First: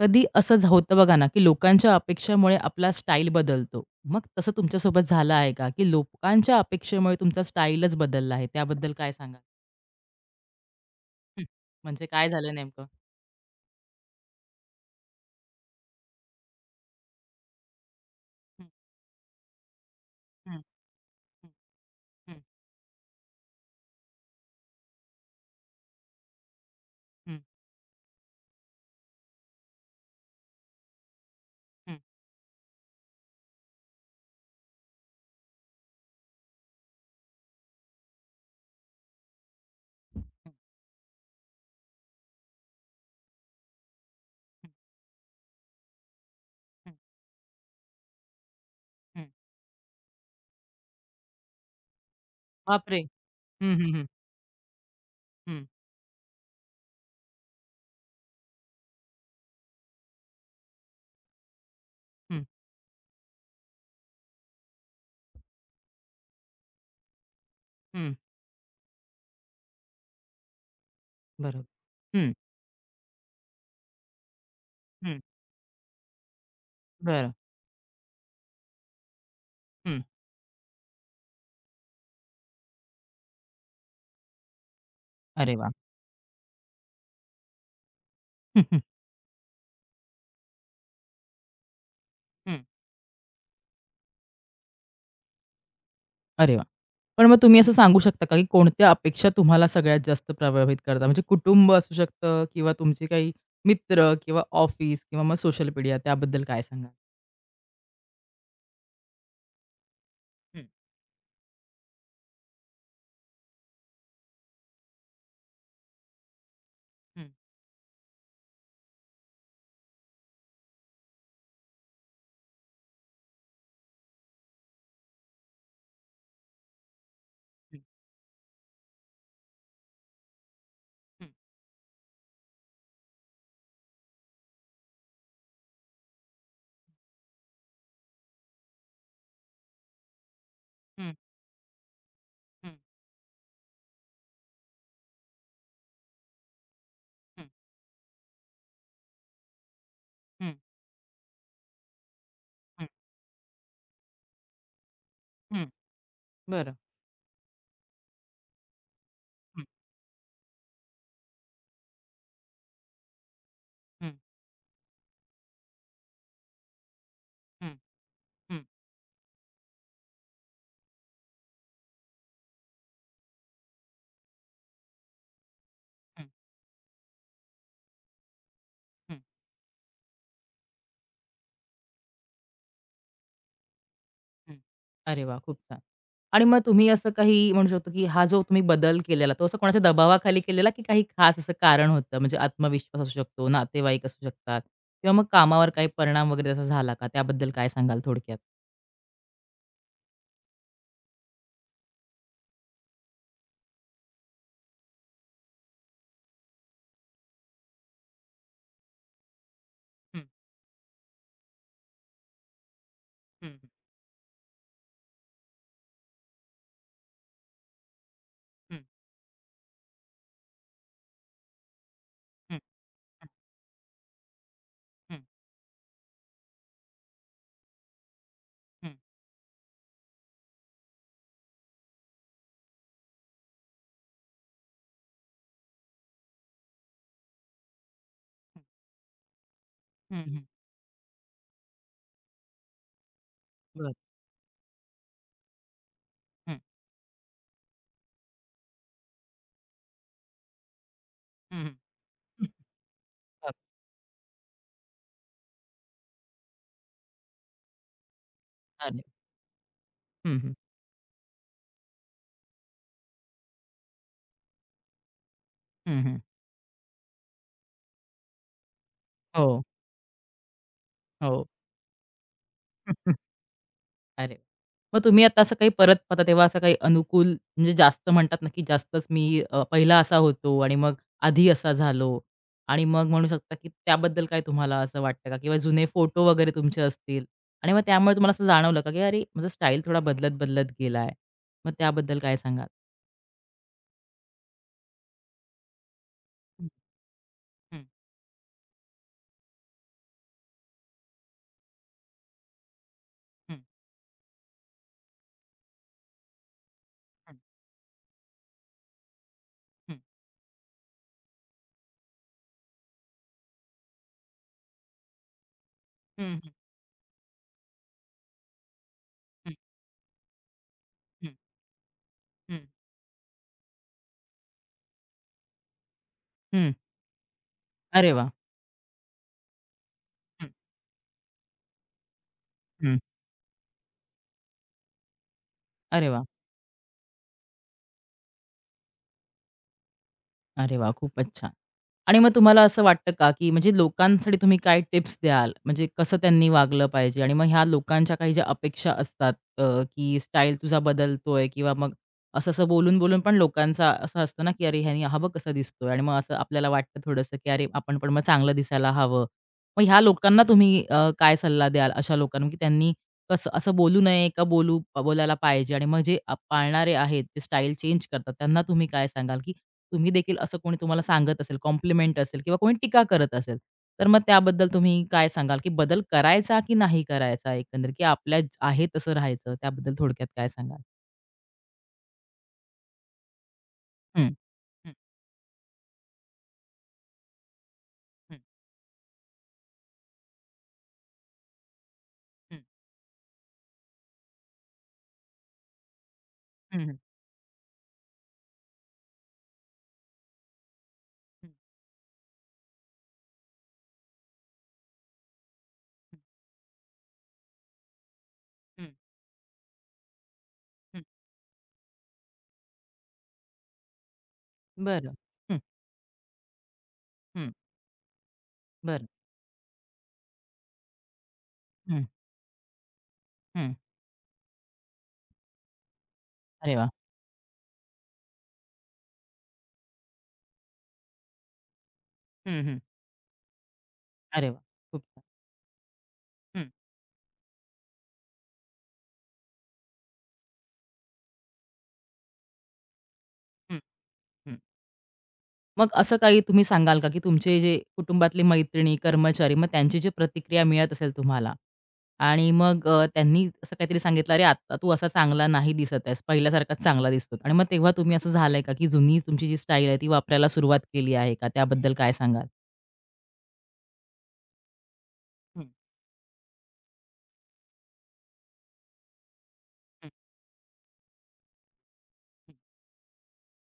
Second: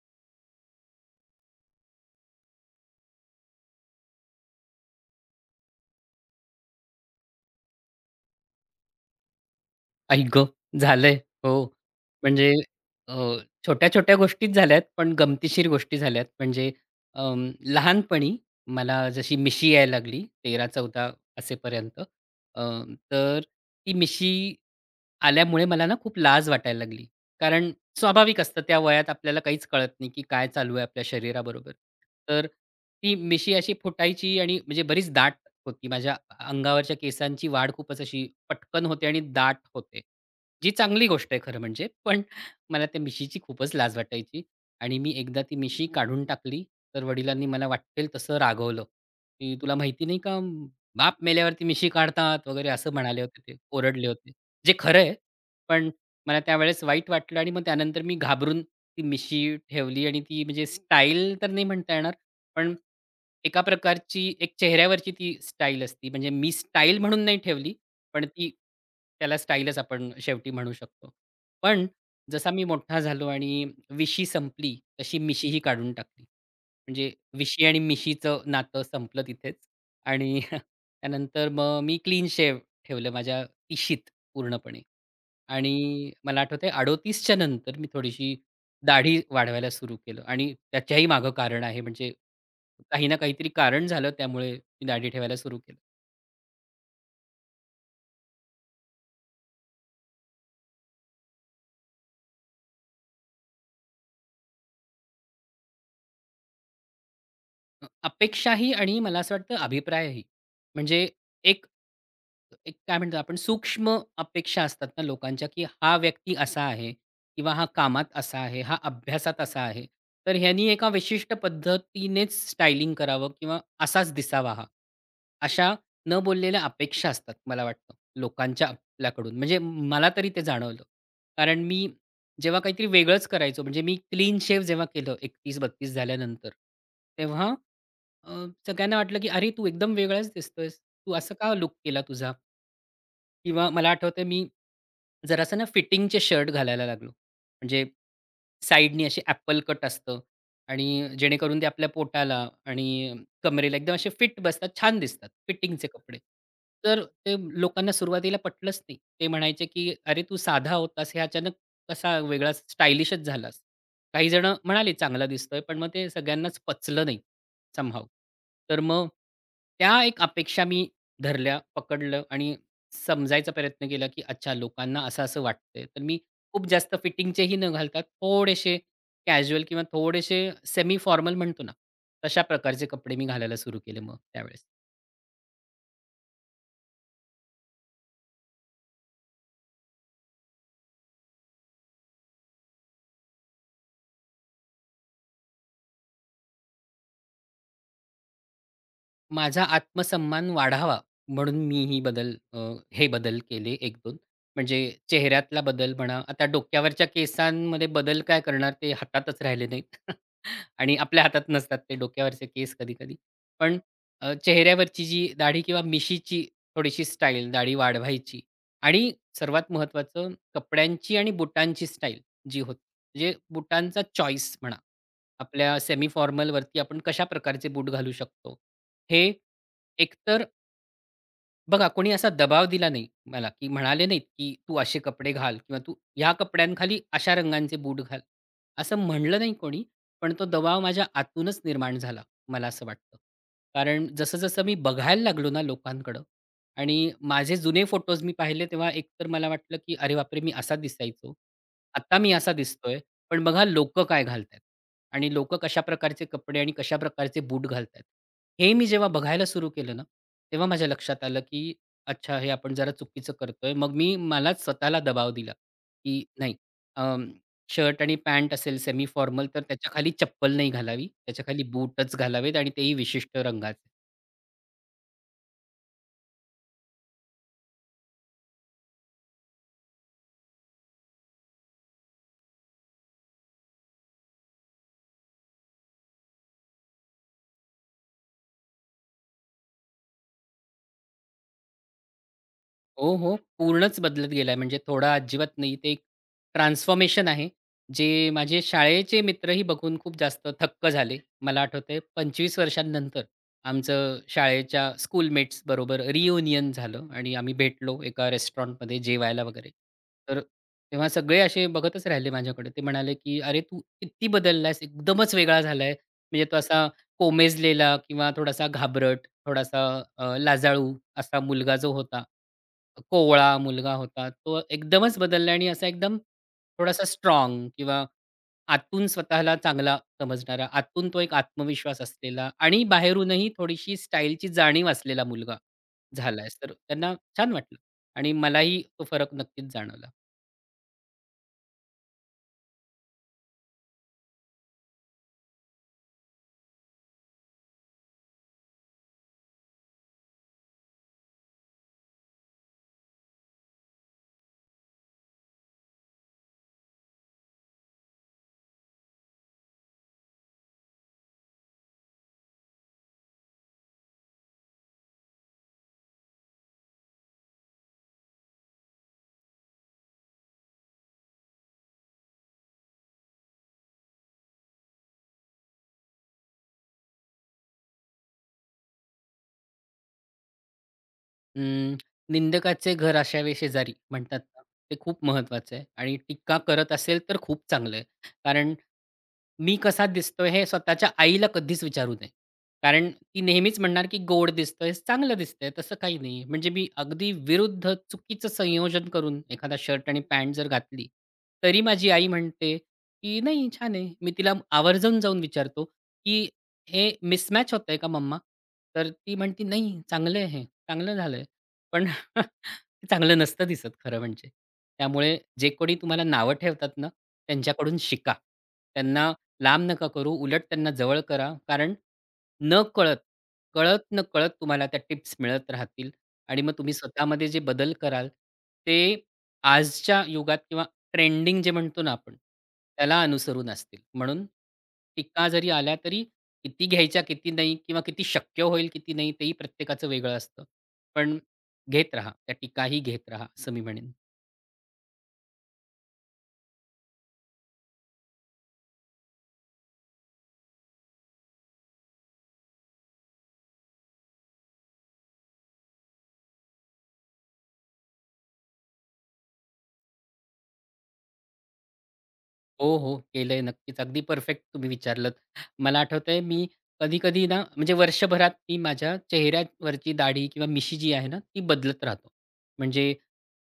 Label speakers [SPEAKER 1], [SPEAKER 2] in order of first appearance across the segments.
[SPEAKER 1] कधी असंच होतं बघा ना, की लोकांच्या अपेक्षेमुळे आपला स्टाईल बदलतो. मग तसं तुमच्यासोबत झालं आहे का, की लोकांच्या अपेक्षेमुळे तुमचा स्टाईलच बदलला आहे? त्याबद्दल काय सांगा?
[SPEAKER 2] आई गं! झालंय.
[SPEAKER 1] हं.
[SPEAKER 2] हो.
[SPEAKER 1] म्हणजे काय
[SPEAKER 2] म्हणजे
[SPEAKER 1] झालं नेमकं?
[SPEAKER 2] अ, छोट्या-छोट्या गोष्टीच झाल्यात, पण गमतीशीर गोष्टी झाल्यात. म्हणजे लहानपणी
[SPEAKER 1] हं,
[SPEAKER 2] मला जशी मिशी यायला लागली
[SPEAKER 1] हं,
[SPEAKER 2] 13-14
[SPEAKER 1] हं,
[SPEAKER 2] असेपर्यंत
[SPEAKER 1] हं,
[SPEAKER 2] अ, तर ती मिशी आल्यामुळे मला ना खूप लाज वाटायला लागली.
[SPEAKER 1] हं,
[SPEAKER 2] कारण स्वाभाविक असतं त्या वयात आपल्याला काहीच कळत नाही, की काय चालू आहे आपल्या शरीराबरोबर.
[SPEAKER 1] हं,
[SPEAKER 2] तर ती मिशी अशी फुटायची आणि म्हणजे बरीच दाट होती. माझ्या अंगावरच्या केसांची वाढ खूपच अशी पटकन होते आणि दाट होते.
[SPEAKER 1] हं,
[SPEAKER 2] जी चांगली गोष्ट आहे खरं म्हणजे. पण मला त्या मिशीची खूपच लाज वाटायची
[SPEAKER 1] हं,
[SPEAKER 2] आणि मी एकदा ती मिशी काढून टाकली.
[SPEAKER 1] हं,
[SPEAKER 2] तर वडिलांनी मला वाटेल तसं रागवलं, की "तुला माहिती नाही का म, बाप मेल्यावरती मिशी काढतात" वगैरे असं
[SPEAKER 1] बापरे!
[SPEAKER 2] म्हणाले होते ते.
[SPEAKER 1] हं, हं, हं,
[SPEAKER 2] ओरडले होते. जे खरं आहे.
[SPEAKER 1] हं,
[SPEAKER 2] पण मला त्यावेळेस वाईट वाटलं आणि मग त्यानंतर मी घाबरून ती मिशी ठेवली आणि ती म्हणजे स्टाईल तर नाही म्हणता येणार.
[SPEAKER 1] हं,
[SPEAKER 2] पण एका प्रकारची एक चेहऱ्यावरची ती स्टाईल असती. म्हणजे मी स्टाईल म्हणून नाही ठेवली,
[SPEAKER 1] हं.
[SPEAKER 2] पण ती त्याला स्टाईलच आपण शेवटी म्हणू शकतो.
[SPEAKER 1] बरोबर.
[SPEAKER 2] पण
[SPEAKER 1] हं,
[SPEAKER 2] जसा मी मोठा झालो आणि विशी संपली,
[SPEAKER 1] हं.
[SPEAKER 2] तशी मिशीही काढून टाकली. म्हणजे
[SPEAKER 1] बरं.
[SPEAKER 2] विशी आणि मिशीचं नातं संपलं तिथेच
[SPEAKER 1] हं.
[SPEAKER 2] आणि त्यानंतर मग मी क्लीन शेव्ह ठेवलं माझ्या इशीत पूर्णपणे.
[SPEAKER 1] अरे वाह!
[SPEAKER 2] आणि मला आठवतंय 38 च्या नंतर मी थोडीशी
[SPEAKER 1] हं, हं,
[SPEAKER 2] दाढी वाढवायला सुरू केलं आणि त्याच्याही मागं कारण आहे म्हणजे
[SPEAKER 1] हं.
[SPEAKER 2] काही ना काहीतरी कारण झालं त्यामुळे मी दाढी ठेवायला सुरू केलं.
[SPEAKER 1] अरे वाह! पण मग तुम्ही असं सांगू शकता का, की कोणत्या अपेक्षा तुम्हाला सगळ्यात जास्त प्रभावित करतात? म्हणजे कुटुंब असू शकतं किंवा तुमचे काही मित्र किंवा ऑफिस किंवा मग सोशल मीडिया त्याबद्दल काय सांगाल?
[SPEAKER 2] अपेक्षाही आणि मला असं वाटतं अभिप्रायही.
[SPEAKER 1] हं,
[SPEAKER 2] म्हणजे एक एक काय म्हणतो आपण सूक्ष्म अपेक्षा असतात ना लोकांच्या, की हा व्यक्ती असा आहे
[SPEAKER 1] हं,
[SPEAKER 2] किंवा हा कामात असा आहे, हा अभ्यासात असा आहे. तर ह्यानी एका विशिष्ट पद्धतीनेच स्टायलिंग करावं किंवा असाच दिसावा हा. अशा न बोललेल्या अपेक्षा असतात मला
[SPEAKER 1] हं,
[SPEAKER 2] वाटतं लोकांच्या आपल्याकडून. म्हणजे मला तरी ते जाणवलं.
[SPEAKER 1] हं,
[SPEAKER 2] कारण मी जेव्हा काहीतरी वेगळंच करायचो म्हणजे मी क्लीन शेव्ह जेव्हा केलं 31-32 झाल्यानंतर, तेव्हा सगळ्यांना वाटलं, की "अरे, तू एकदम वेगळाच दिसतोयस. तू
[SPEAKER 1] हं,
[SPEAKER 2] असं का लूक केला तुझा?"
[SPEAKER 1] हं,
[SPEAKER 2] किंवा मला आठवतंय मी जरासं ना फिटिंगचे शर्ट घालायला लागलो.
[SPEAKER 1] हं,
[SPEAKER 2] म्हणजे साइडनी अशी ॲपल कट असतं
[SPEAKER 1] हं,
[SPEAKER 2] आणि जेणेकरून ते आपल्या पोटाला
[SPEAKER 1] हं,
[SPEAKER 2] आणि कमरेला एकदम असे फिट बसतात. छान दिसतात
[SPEAKER 1] हं.
[SPEAKER 2] फिटिंगचे कपडे.
[SPEAKER 1] बरं.
[SPEAKER 2] तर ते लोकांना सुरुवातीला पटलंच नाही. ते
[SPEAKER 1] हं,
[SPEAKER 2] म्हणायचे, की "अरे, तू साधा होतास, हे अचानक कसा वेगळा स्टायलिशच झालास."
[SPEAKER 1] हं,
[SPEAKER 2] काही जण म्हणाले, "चांगला दिसतोय." पण मग ते सगळ्यांनाच पचलं नाही
[SPEAKER 1] हं,
[SPEAKER 2] समहाऊ.
[SPEAKER 1] हं,
[SPEAKER 2] तर मग त्या एक अपेक्षा मी धरल्या, पकडलं आणि समजायचा प्रयत्न केला, की अच्छा लोकांना असं-असं वाटतंय. तर मी
[SPEAKER 1] हं,
[SPEAKER 2] खूप जास्त फिटिंगचेही न घालता थोडेसे
[SPEAKER 1] हं.
[SPEAKER 2] कॅज्युअल किंवा थोडेसे सेमी फॉर्मल म्हणतो ना, तशा प्रकारचे कपडे मी घालायला सुरू केले मग
[SPEAKER 1] हं.
[SPEAKER 2] त्यावेळेस.
[SPEAKER 1] अरे वा, खूप छान. आणि मग तुम्ही असं काही म्हणू शकतो, की हा जो तुम्ही बदल केलेला, तो असं कोणाच्या दबावाखाली केलेला, की काही खास असं कारण होतं? म्हणजे आत्मविश्वास असू शकतो, नातेवाईक असू शकतात किंवा मग कामावर काही परिणाम वगैरे त्याचा झाला का? त्याबद्दल काय सांगाल थोडक्यात?
[SPEAKER 2] माझा आत्मसन्मान वाढावा म्हणून मी ही बदल अ, हे बदल केले 1-2 म्हणजे चेहऱ्यातला बदल म्हणा, आता डोक्यावरच्या केसांमध्ये बदल काय करणार ते हातातच राहिले नाहीत
[SPEAKER 1] हं,
[SPEAKER 2] आणि आपल्या हातात नसतात ते डोक्यावरचे केस कधी-कधी.
[SPEAKER 1] हं, हं,
[SPEAKER 2] पण चेहऱ्यावरची जी दाढी किंवा मिशीची थोडीशी स्टाईल दाढी वाढवायची
[SPEAKER 1] हं,
[SPEAKER 2] आणि सर्वात महत्त्वाचं कपड्यांची आणि बुटांची स्टाईल
[SPEAKER 1] हं,
[SPEAKER 2] जी होती म्हणजे बुटांचा चॉईस म्हणा. आपल्या सेमी फॉर्मलवरती आपण कशा प्रकारचे बूट घालू शकतो
[SPEAKER 1] हं, हं,
[SPEAKER 2] हे एकतर बघा कोणी असा दबाव दिला नाही मला, की म्हणाले नाहीत, की "तू असे कपडे घाल" किंवा "तू ह्या कपड्यांखाली अशा रंगांचे बूट घाल." असं म्हणलं नाही कोणी,
[SPEAKER 1] हं,
[SPEAKER 2] पण
[SPEAKER 1] हं.
[SPEAKER 2] तो दबाव माझ्या आतूनच निर्माण झाला, मला असं वाटतं.
[SPEAKER 1] बरं.
[SPEAKER 2] कारण जसं-जसं मी बघायला लागलो ना लोकांकडं
[SPEAKER 1] हं,
[SPEAKER 2] आणि माझे जुने फोटोज मी पाहिले तेव्हा एकतर मला वाटलं, की "अरे बापरे! मी असा दिसायचो.
[SPEAKER 1] हं, हं.
[SPEAKER 2] आता मी
[SPEAKER 1] हं.
[SPEAKER 2] असा दिसतोय, पण बघा लोकं काय घालतायत." आणि लोकं कशा प्रकारचे कपडे आणि कशा प्रकारचे बूट घालतायत. हे मी
[SPEAKER 1] अरे.
[SPEAKER 2] जेव्हा बघायला सुरू केलं ना,
[SPEAKER 1] हं, हं.
[SPEAKER 2] तेव्हा माझ्या लक्षात आलं, की अच्छा हे आपण जरा चुकीचं करतोय. मग मी मलाच स्वतःला दबाव दिला,
[SPEAKER 1] हं, हं.
[SPEAKER 2] की नाही शर्ट आणि पॅन्ट असेल सेमी फॉर्मल तर
[SPEAKER 1] हो,
[SPEAKER 2] त्याच्याखाली चप्पल नाही घालावी.
[SPEAKER 1] हो.
[SPEAKER 2] त्याच्याखाली बूटच घालावेत आणि तेही विशिष्ट रंगाचे.
[SPEAKER 1] अरे! मग तुम्ही आता असं काही परत आता तेव्हा असं काही अनुकूल म्हणजे जास्त म्हणतात ना, की जास्तच मी पहिला असा होतो आणि मग आधी असा झालो आणि मग म्हणू शकता, की त्याबद्दल काय तुम्हाला असं वाटतं का? किंवा जुने फोटो वगैरे तुमचे असतील आणि मग त्यामुळे तुम्हाला असं जाणवलं का, की अरे, माझा स्टाईल थोडा बदलत-बदलत गेलाय? मग त्याबद्दल काय सांगाल?
[SPEAKER 2] हो, हो. पूर्णच बदलत गेलाय म्हणजे थोडा अजिबात नाही. ते एक
[SPEAKER 1] हं,
[SPEAKER 2] ट्रान्सफॉर्मेशन आहे.
[SPEAKER 1] हं,
[SPEAKER 2] जे माझे शाळेचे मित्रही बघून खूप जास्त थक्क झाले. मला आठवतंय 25 वर्षांनंतर
[SPEAKER 1] हं,
[SPEAKER 2] आमचं शाळेच्या स्कूलमेट्स बरोबर रियुनियन झालं आणि
[SPEAKER 1] हं,
[SPEAKER 2] आम्ही भेटलो एका रेस्टॉरंटमध्ये जेवायला वगैरे.
[SPEAKER 1] हं,
[SPEAKER 2] तर तेव्हा सगळे असे बघतच राहिले माझ्याकडे. ते म्हणाले, की "अरे, तू किती बदललायस, एकदमच वेगळा झालाय.
[SPEAKER 1] हं,
[SPEAKER 2] म्हणजे
[SPEAKER 1] हं,
[SPEAKER 2] तो असा कोमेजलेला किंवा थोडासा घाबरट,
[SPEAKER 1] हं,
[SPEAKER 2] थोडासा लाजाळू
[SPEAKER 1] हं,
[SPEAKER 2] असा मुलगा जो होता
[SPEAKER 1] हं,
[SPEAKER 2] कोवळा मुलगा होता. तो एकदमच बदलला आणि असा एकदम थोडासा स्ट्राँग किंवा
[SPEAKER 1] अरे वाह!
[SPEAKER 2] आतून स्वतःला चांगला
[SPEAKER 1] हं,
[SPEAKER 2] समजणारा, आतून तो एक आत्मविश्वास असलेला आणि
[SPEAKER 1] हं.
[SPEAKER 2] बाहेरूनही थोडीशी स्टाईलची जाणीव असलेला मुलगा
[SPEAKER 1] अरे वाह!
[SPEAKER 2] झालाय. तर त्यांना छान वाटलं आणि मलाही तो फरक नक्कीच जाणवला.
[SPEAKER 1] अरे वाह! खूपच छान. आणि मग तुम्हाला असं वाटतं का, की म्हणजे लोकांसाठी तुम्ही काय टिप्स द्याल? म्हणजे कसं त्यांनी वागलं पाहिजे? आणि मग ह्या लोकांच्या काही ज्या अपेक्षा असतात की स्टाईल तुझा बदलतोय किंवा मग असं-असं बोलून-बोलून पण लोकांचा असं असतं ना, की "अरे, ह्यानी हा बघ दिसतोय." आणि मग असं आपल्याला वाटतं थोडंसं, की "अरे, आपण पण मग चांगलं दिसायला हवं." मग ह्या लोकांना तुम्ही काय सल्ला द्याल अशा लोकांना, की त्यांनी कसं असं बोलू नये का बोलू बोलायला पाहिजे? आणि मग जे पाळणारे आहेत, ते स्टाईल चेंज करतात, त्यांना तुम्ही काय सांगाल? की तुम्ही देखील असं कोणी तुम्हाला सांगत असेल, कॉम्प्लिमेंट असेल किंवा कोणी टीका करत असेल, तर मग त्याबद्दल तुम्ही काय सांगाल? की बदल करायचा की नाही करायचा एकंदरीत? की आपल्या आहे तसं राहायचं? त्याबद्दल थोडक्यात काय सांगाल?
[SPEAKER 2] अं, निंदकाचे घर अशावे शेजारी
[SPEAKER 1] हं,
[SPEAKER 2] म्हणतात ना,
[SPEAKER 1] हं,
[SPEAKER 2] ते खूप महत्वाचं आहे आणि टीका करत असेल तर खूप चांगलं आहे.
[SPEAKER 1] हं,
[SPEAKER 2] कारण मी कसा दिसतोय हे स्वतःच्या आईला कधीच विचारू नये.
[SPEAKER 1] हं,
[SPEAKER 2] कारण ती नेहमीच म्हणणार, की "गोड दिसतोयस, चांगलं दिसतंय, तसं काही नाही." म्हणजे
[SPEAKER 1] हं,
[SPEAKER 2] मी
[SPEAKER 1] हं,
[SPEAKER 2] अगदी विरुद्ध चुकीचं संयोजन करून एखादा शर्ट आणि पॅन्ट जर घातली,
[SPEAKER 1] हं,
[SPEAKER 2] तरी माझी आई म्हणते, की "नाही छान आहे." मी तिला आवर्जून जाऊन विचारतो,
[SPEAKER 1] हं,
[SPEAKER 2] की "हे मिसमॅच होतंय का मम्मा?"
[SPEAKER 1] हं,
[SPEAKER 2] तर ती म्हणते, "नाही, चांगलं आहे हे,
[SPEAKER 1] हं.
[SPEAKER 2] चांगलं झालंय." पण ते चांगलं नसतं दिसत खरं म्हणजे.
[SPEAKER 1] बरं.
[SPEAKER 2] त्यामुळे
[SPEAKER 1] हं,
[SPEAKER 2] जे कोणी तुम्हाला नावं ठेवतात ना,
[SPEAKER 1] हं.
[SPEAKER 2] त्यांच्याकडून शिका.
[SPEAKER 1] बरं.
[SPEAKER 2] त्यांना लांब नका करू, उलट त्यांना जवळ करा. कारण
[SPEAKER 1] हं,
[SPEAKER 2] नकळत,
[SPEAKER 1] हं.
[SPEAKER 2] कळत-नकळत तुम्हाला त्या टिप्स मिळत राहतील आणि मग
[SPEAKER 1] अरे वाह!
[SPEAKER 2] तुम्ही स्वतःमध्ये जे बदल कराल, ते आजच्या युगात किंवा ट्रेंडिंग जे म्हणतो ना आपण,
[SPEAKER 1] हं, हं.
[SPEAKER 2] त्याला अनुसरून असतील. म्हणून
[SPEAKER 1] अरे वाह! खूप छान.
[SPEAKER 2] टीका जरी आल्या तरी
[SPEAKER 1] हं,
[SPEAKER 2] किती घ्यायच्या, किती नाही किंवा किती शक्य होईल, किती नाही, तेही प्रत्येकाचं वेगळं असतं. पण घेत राहा. त्या टीकाही घेत राहा, असं
[SPEAKER 1] हं,
[SPEAKER 2] मी म्हणेन.
[SPEAKER 1] हं. मग असं काही तुम्ही सांगाल का, की तुमचे जे कुटुंबातले मैत्रिणी, कर्मचारी मग त्यांची जी प्रतिक्रिया मिळत असेल तुम्हाला आणि मग त्यांनी असं काहीतरी सांगितलं, "अरे, आता तू असा चांगला नाही दिसत आहेस, पहिल्यासारखाच चांगला दिसतो." आणि मग तेव्हा तुम्ही असं झालंय का, की जुनी तुमची जी स्टाईल आहे ती वापरायला सुरुवात केली आहे का? त्याबद्दल काय सांगाल?
[SPEAKER 2] हो, हो. केलंय नक्कीच. अगदी परफेक्ट तुम्ही विचारलंत.
[SPEAKER 1] हं,
[SPEAKER 2] मला आठवतंय मी कधी-कधी ना म्हणजे वर्षभरात मी माझ्या
[SPEAKER 1] हं, हं,
[SPEAKER 2] चेहऱ्यावरची दाढी किंवा मिशी जी आहे ना, ती बदलत राहतो. म्हणजे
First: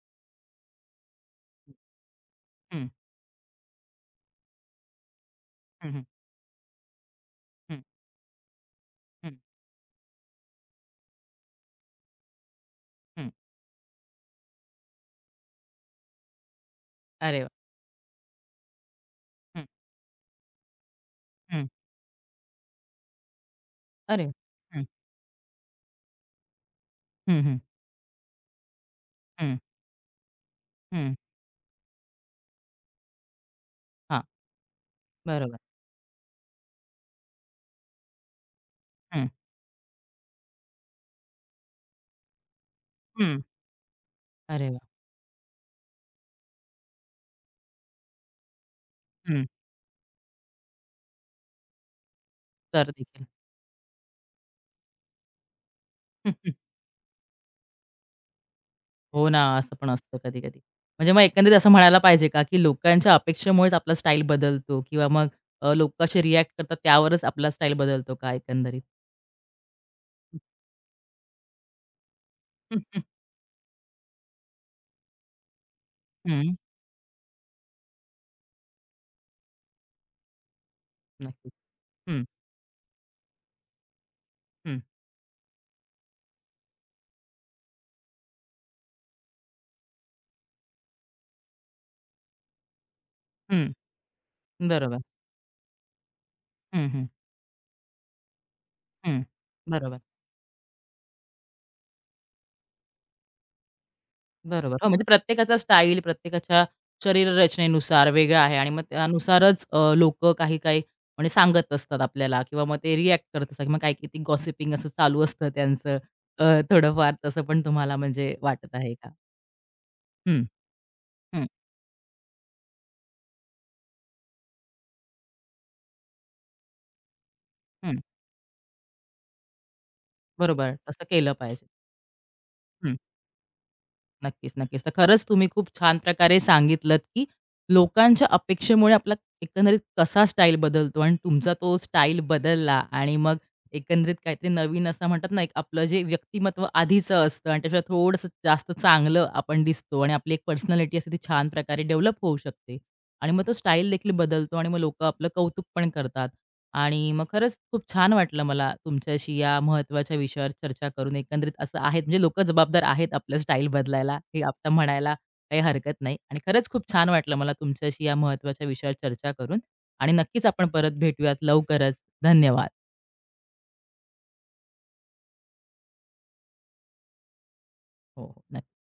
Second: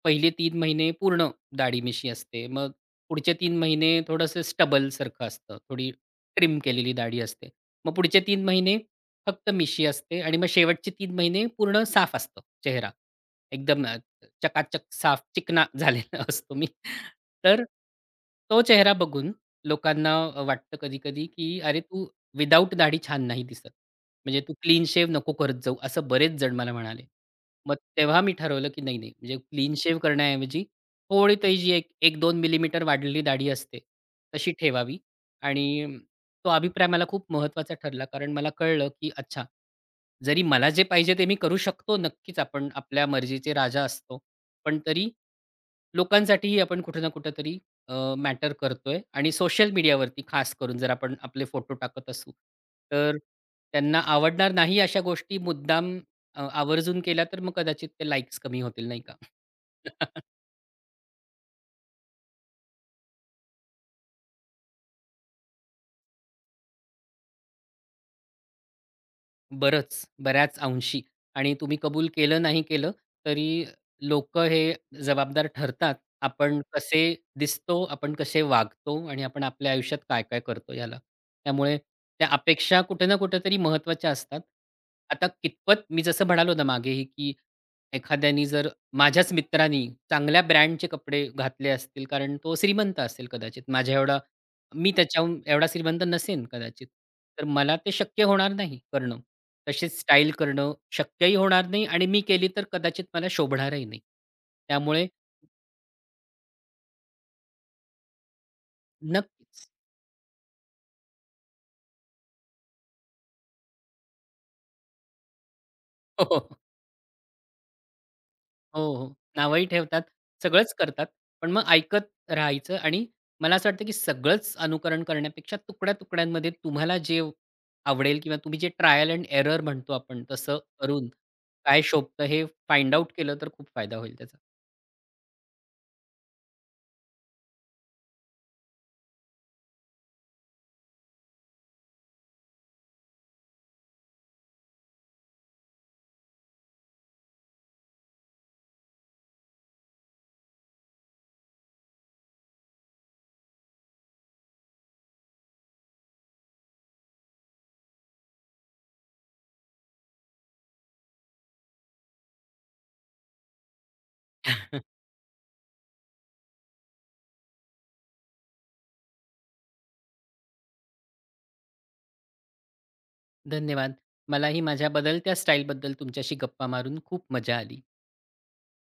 [SPEAKER 2] पहिले 3 महिने पूर्ण दाढी-मिशी असते. मग
[SPEAKER 1] हं,
[SPEAKER 2] पुढचे 3 महिने थोडंसं स्टबलसारखं असतं. थोडी
[SPEAKER 1] हं,
[SPEAKER 2] ट्रिम केलेली दाढी असते.
[SPEAKER 1] हं, हं,
[SPEAKER 2] मग पुढचे 3 महिने
[SPEAKER 1] हं,
[SPEAKER 2] फक्त मिशी असते आणि मग शेवटचे 3 महिने पूर्ण साफ असतो चेहरा. एकदम चकाचक साफ चिकना झालेला असतो मी.
[SPEAKER 1] अरे वाह!
[SPEAKER 2] तर तो चेहरा बघून
[SPEAKER 1] हं,
[SPEAKER 2] लोकांना वाटतं कधी-कधी, की
[SPEAKER 1] हं.
[SPEAKER 2] "अरे, तू विदाऊट दाढी छान नाही दिसत.
[SPEAKER 1] अरे
[SPEAKER 2] म्हणजे तू क्लीन
[SPEAKER 1] हं,
[SPEAKER 2] शेव नको करत जाऊ." असं बरेच जण मला म्हणाले.
[SPEAKER 1] हं, हं,
[SPEAKER 2] मग तेव्हा मी ठरवलं, की नाही, नाही म्हणजे
[SPEAKER 1] हं,
[SPEAKER 2] क्लीन शेव्ह करण्याऐवजी
[SPEAKER 1] हं.
[SPEAKER 2] थोडी ती जी एक 1-2 मिलीमीटर वाढलेली दाढी असते,
[SPEAKER 1] हां,
[SPEAKER 2] तशी ठेवावी
[SPEAKER 1] बरोबर.
[SPEAKER 2] आणि तो अभिप्राय मला खूप महत्त्वाचा ठरला. कारण मला कळलं, की
[SPEAKER 1] हं,
[SPEAKER 2] अच्छा जरी मला जे पाहिजे ते मी करू शकतो, नक्कीच आपण आपल्या
[SPEAKER 1] हं.
[SPEAKER 2] मर्जीचे राजा असतो.
[SPEAKER 1] अरे
[SPEAKER 2] पण
[SPEAKER 1] वाह!
[SPEAKER 2] तरी लोकांसाठीही आपण कुठे ना कुठेतरी मॅटर करतोय आणि
[SPEAKER 1] हं.
[SPEAKER 2] सोशल मीडियावरती खास करून जर आपण आपले फोटो टाकत असू,
[SPEAKER 1] तर
[SPEAKER 2] तर
[SPEAKER 1] देखील.
[SPEAKER 2] त्यांना आवडणार नाही अशा गोष्टी मुद्दाम आवर्जून केल्या तर मग कदाचित ते लाइक्स कमी होतील, नाही का?
[SPEAKER 1] हो ना, असं पण असतं कधी-कधी. म्हणजे मग एकंदरीत असं म्हणायला पाहिजे का, की लोकांच्या अपेक्षेमुळेच आपला स्टाईल बदलतो किंवा मग लोकं कसे रिएक्ट करतात त्यावरच आपला स्टाईल बदलतो का एकंदरीत?
[SPEAKER 2] बरंच, बऱ्याच अंशी आणि तुम्ही कबूल केलं नाही केलं तरी लोकं हे जबाबदार ठरतात.
[SPEAKER 1] हं,
[SPEAKER 2] आपण कसे दिसतो, आपण कसे वागतो आणि आपण आपल्या आयुष्यात काय-काय करतो याला.
[SPEAKER 1] नक्कीच.
[SPEAKER 2] त्यामुळे
[SPEAKER 1] हं,
[SPEAKER 2] त्या अपेक्षा कुठे ना कुठेतरी महत्त्वाच्या असतात.
[SPEAKER 1] हं,
[SPEAKER 2] आता कितपत मी जसं म्हणालो ना मागेही, की एखाद्यानी जर माझ्याच मित्रानी चांगल्या ब्रँडचे कपडे घातले असतील कारण तो श्रीमंत असेल कदाचित.
[SPEAKER 1] हं.
[SPEAKER 2] माझ्या एवढा मी
[SPEAKER 1] बरोबर.
[SPEAKER 2] त्याच्याहून एवढा श्रीमंत नसेन कदाचित.
[SPEAKER 1] हं, हं,
[SPEAKER 2] तर मला ते शक्य होणार नाही करणं.
[SPEAKER 1] हं.
[SPEAKER 2] तशीच
[SPEAKER 1] बरोबर.
[SPEAKER 2] स्टाईल करणं शक्यही होणार नाही आणि मी केली तर कदाचित मला शोभणारही नाही.
[SPEAKER 1] बरोबर. हो, म्हणजे
[SPEAKER 2] त्यामुळे
[SPEAKER 1] प्रत्येकाचा स्टाईल, प्रत्येकाच्या शरीररचनेनुसार वेगळं आहे आणि मग त्यानुसारच
[SPEAKER 2] नक्कीच.
[SPEAKER 1] लोक काही-काही म्हणजे सांगत असतात आपल्याला किंवा मग ते रिएक्ट करत असतात. मग काही किती गॉसिपिंग असं चालू असतं त्यांचं
[SPEAKER 2] हो,
[SPEAKER 1] अ,
[SPEAKER 2] हो.
[SPEAKER 1] थोडंफार तसं पण तुम्हाला म्हणजे वाटत
[SPEAKER 2] हो,
[SPEAKER 1] आहे का?
[SPEAKER 2] हो. नावही ठेवतात,
[SPEAKER 1] हं,
[SPEAKER 2] सगळंच करतात.
[SPEAKER 1] हं,
[SPEAKER 2] पण मग ऐकत राहायचं आणि मला असं वाटतं, की सगळंच अनुकरण करण्यापेक्षा तुकड्या-तुकड्यांमध्ये तुम्हाला जे
[SPEAKER 1] हं.
[SPEAKER 2] आवडेल किंवा तुम्ही जे ट्रायल एंड एरर म्हणतो आपण तसं
[SPEAKER 1] बरोबर. तसं
[SPEAKER 2] करून
[SPEAKER 1] केलं पाहिजे.
[SPEAKER 2] काय शोभतं हे फाइंड आउट केलं तर खूप फायदा होईल त्याचा.
[SPEAKER 1] नक्कीच, नक्कीच. तर खरंच तुम्ही खूप छान प्रकारे सांगितलत, की लोकांच्या अपेक्षेमुळे आपला एकंदरीत कसा स्टाईल बदलतो आणि तुमचा तो स्टाईल बदलला आणि मग एकंदरीत काहीतरी नवीन असं म्हणतात ना, एक आपलं जे व्यक्तिमत्व आधीचं असतं आणि त्याच्यात थोडंसं जास्त चांगलं आपण दिसतो आणि आपली एक पर्सनॅलिटी असते ती छान प्रकारे डेव्हलप होऊ शकते आणि मग तो स्टाईल देखील बदलतो आणि मग लोकं आपलं कौतुक पण करतात. आणि मग खरंच खूप छान वाटलं मला तुमच्याशी या महत्त्वाच्या विषयावर चर्चा करून. एकंदरीत असं आहेत म्हणजे लोकं जबाबदार आहेत आपल्या स्टाईल बदलायला, हे आता म्हणायला काही हरकत नाही. आणि खरंच खूप छान वाटलं मला तुमच्याशी या महत्त्वाच्या विषयावर चर्चा करून आणि नक्कीच आपण परत भेटूयात लवकरच. धन्यवाद.
[SPEAKER 2] धन्यवाद. मलाही माझ्या बदलत्या स्टाईलबद्दल तुमच्याशी गप्पा मारून खूप मजा आली.
[SPEAKER 1] हो, हो. नक्की.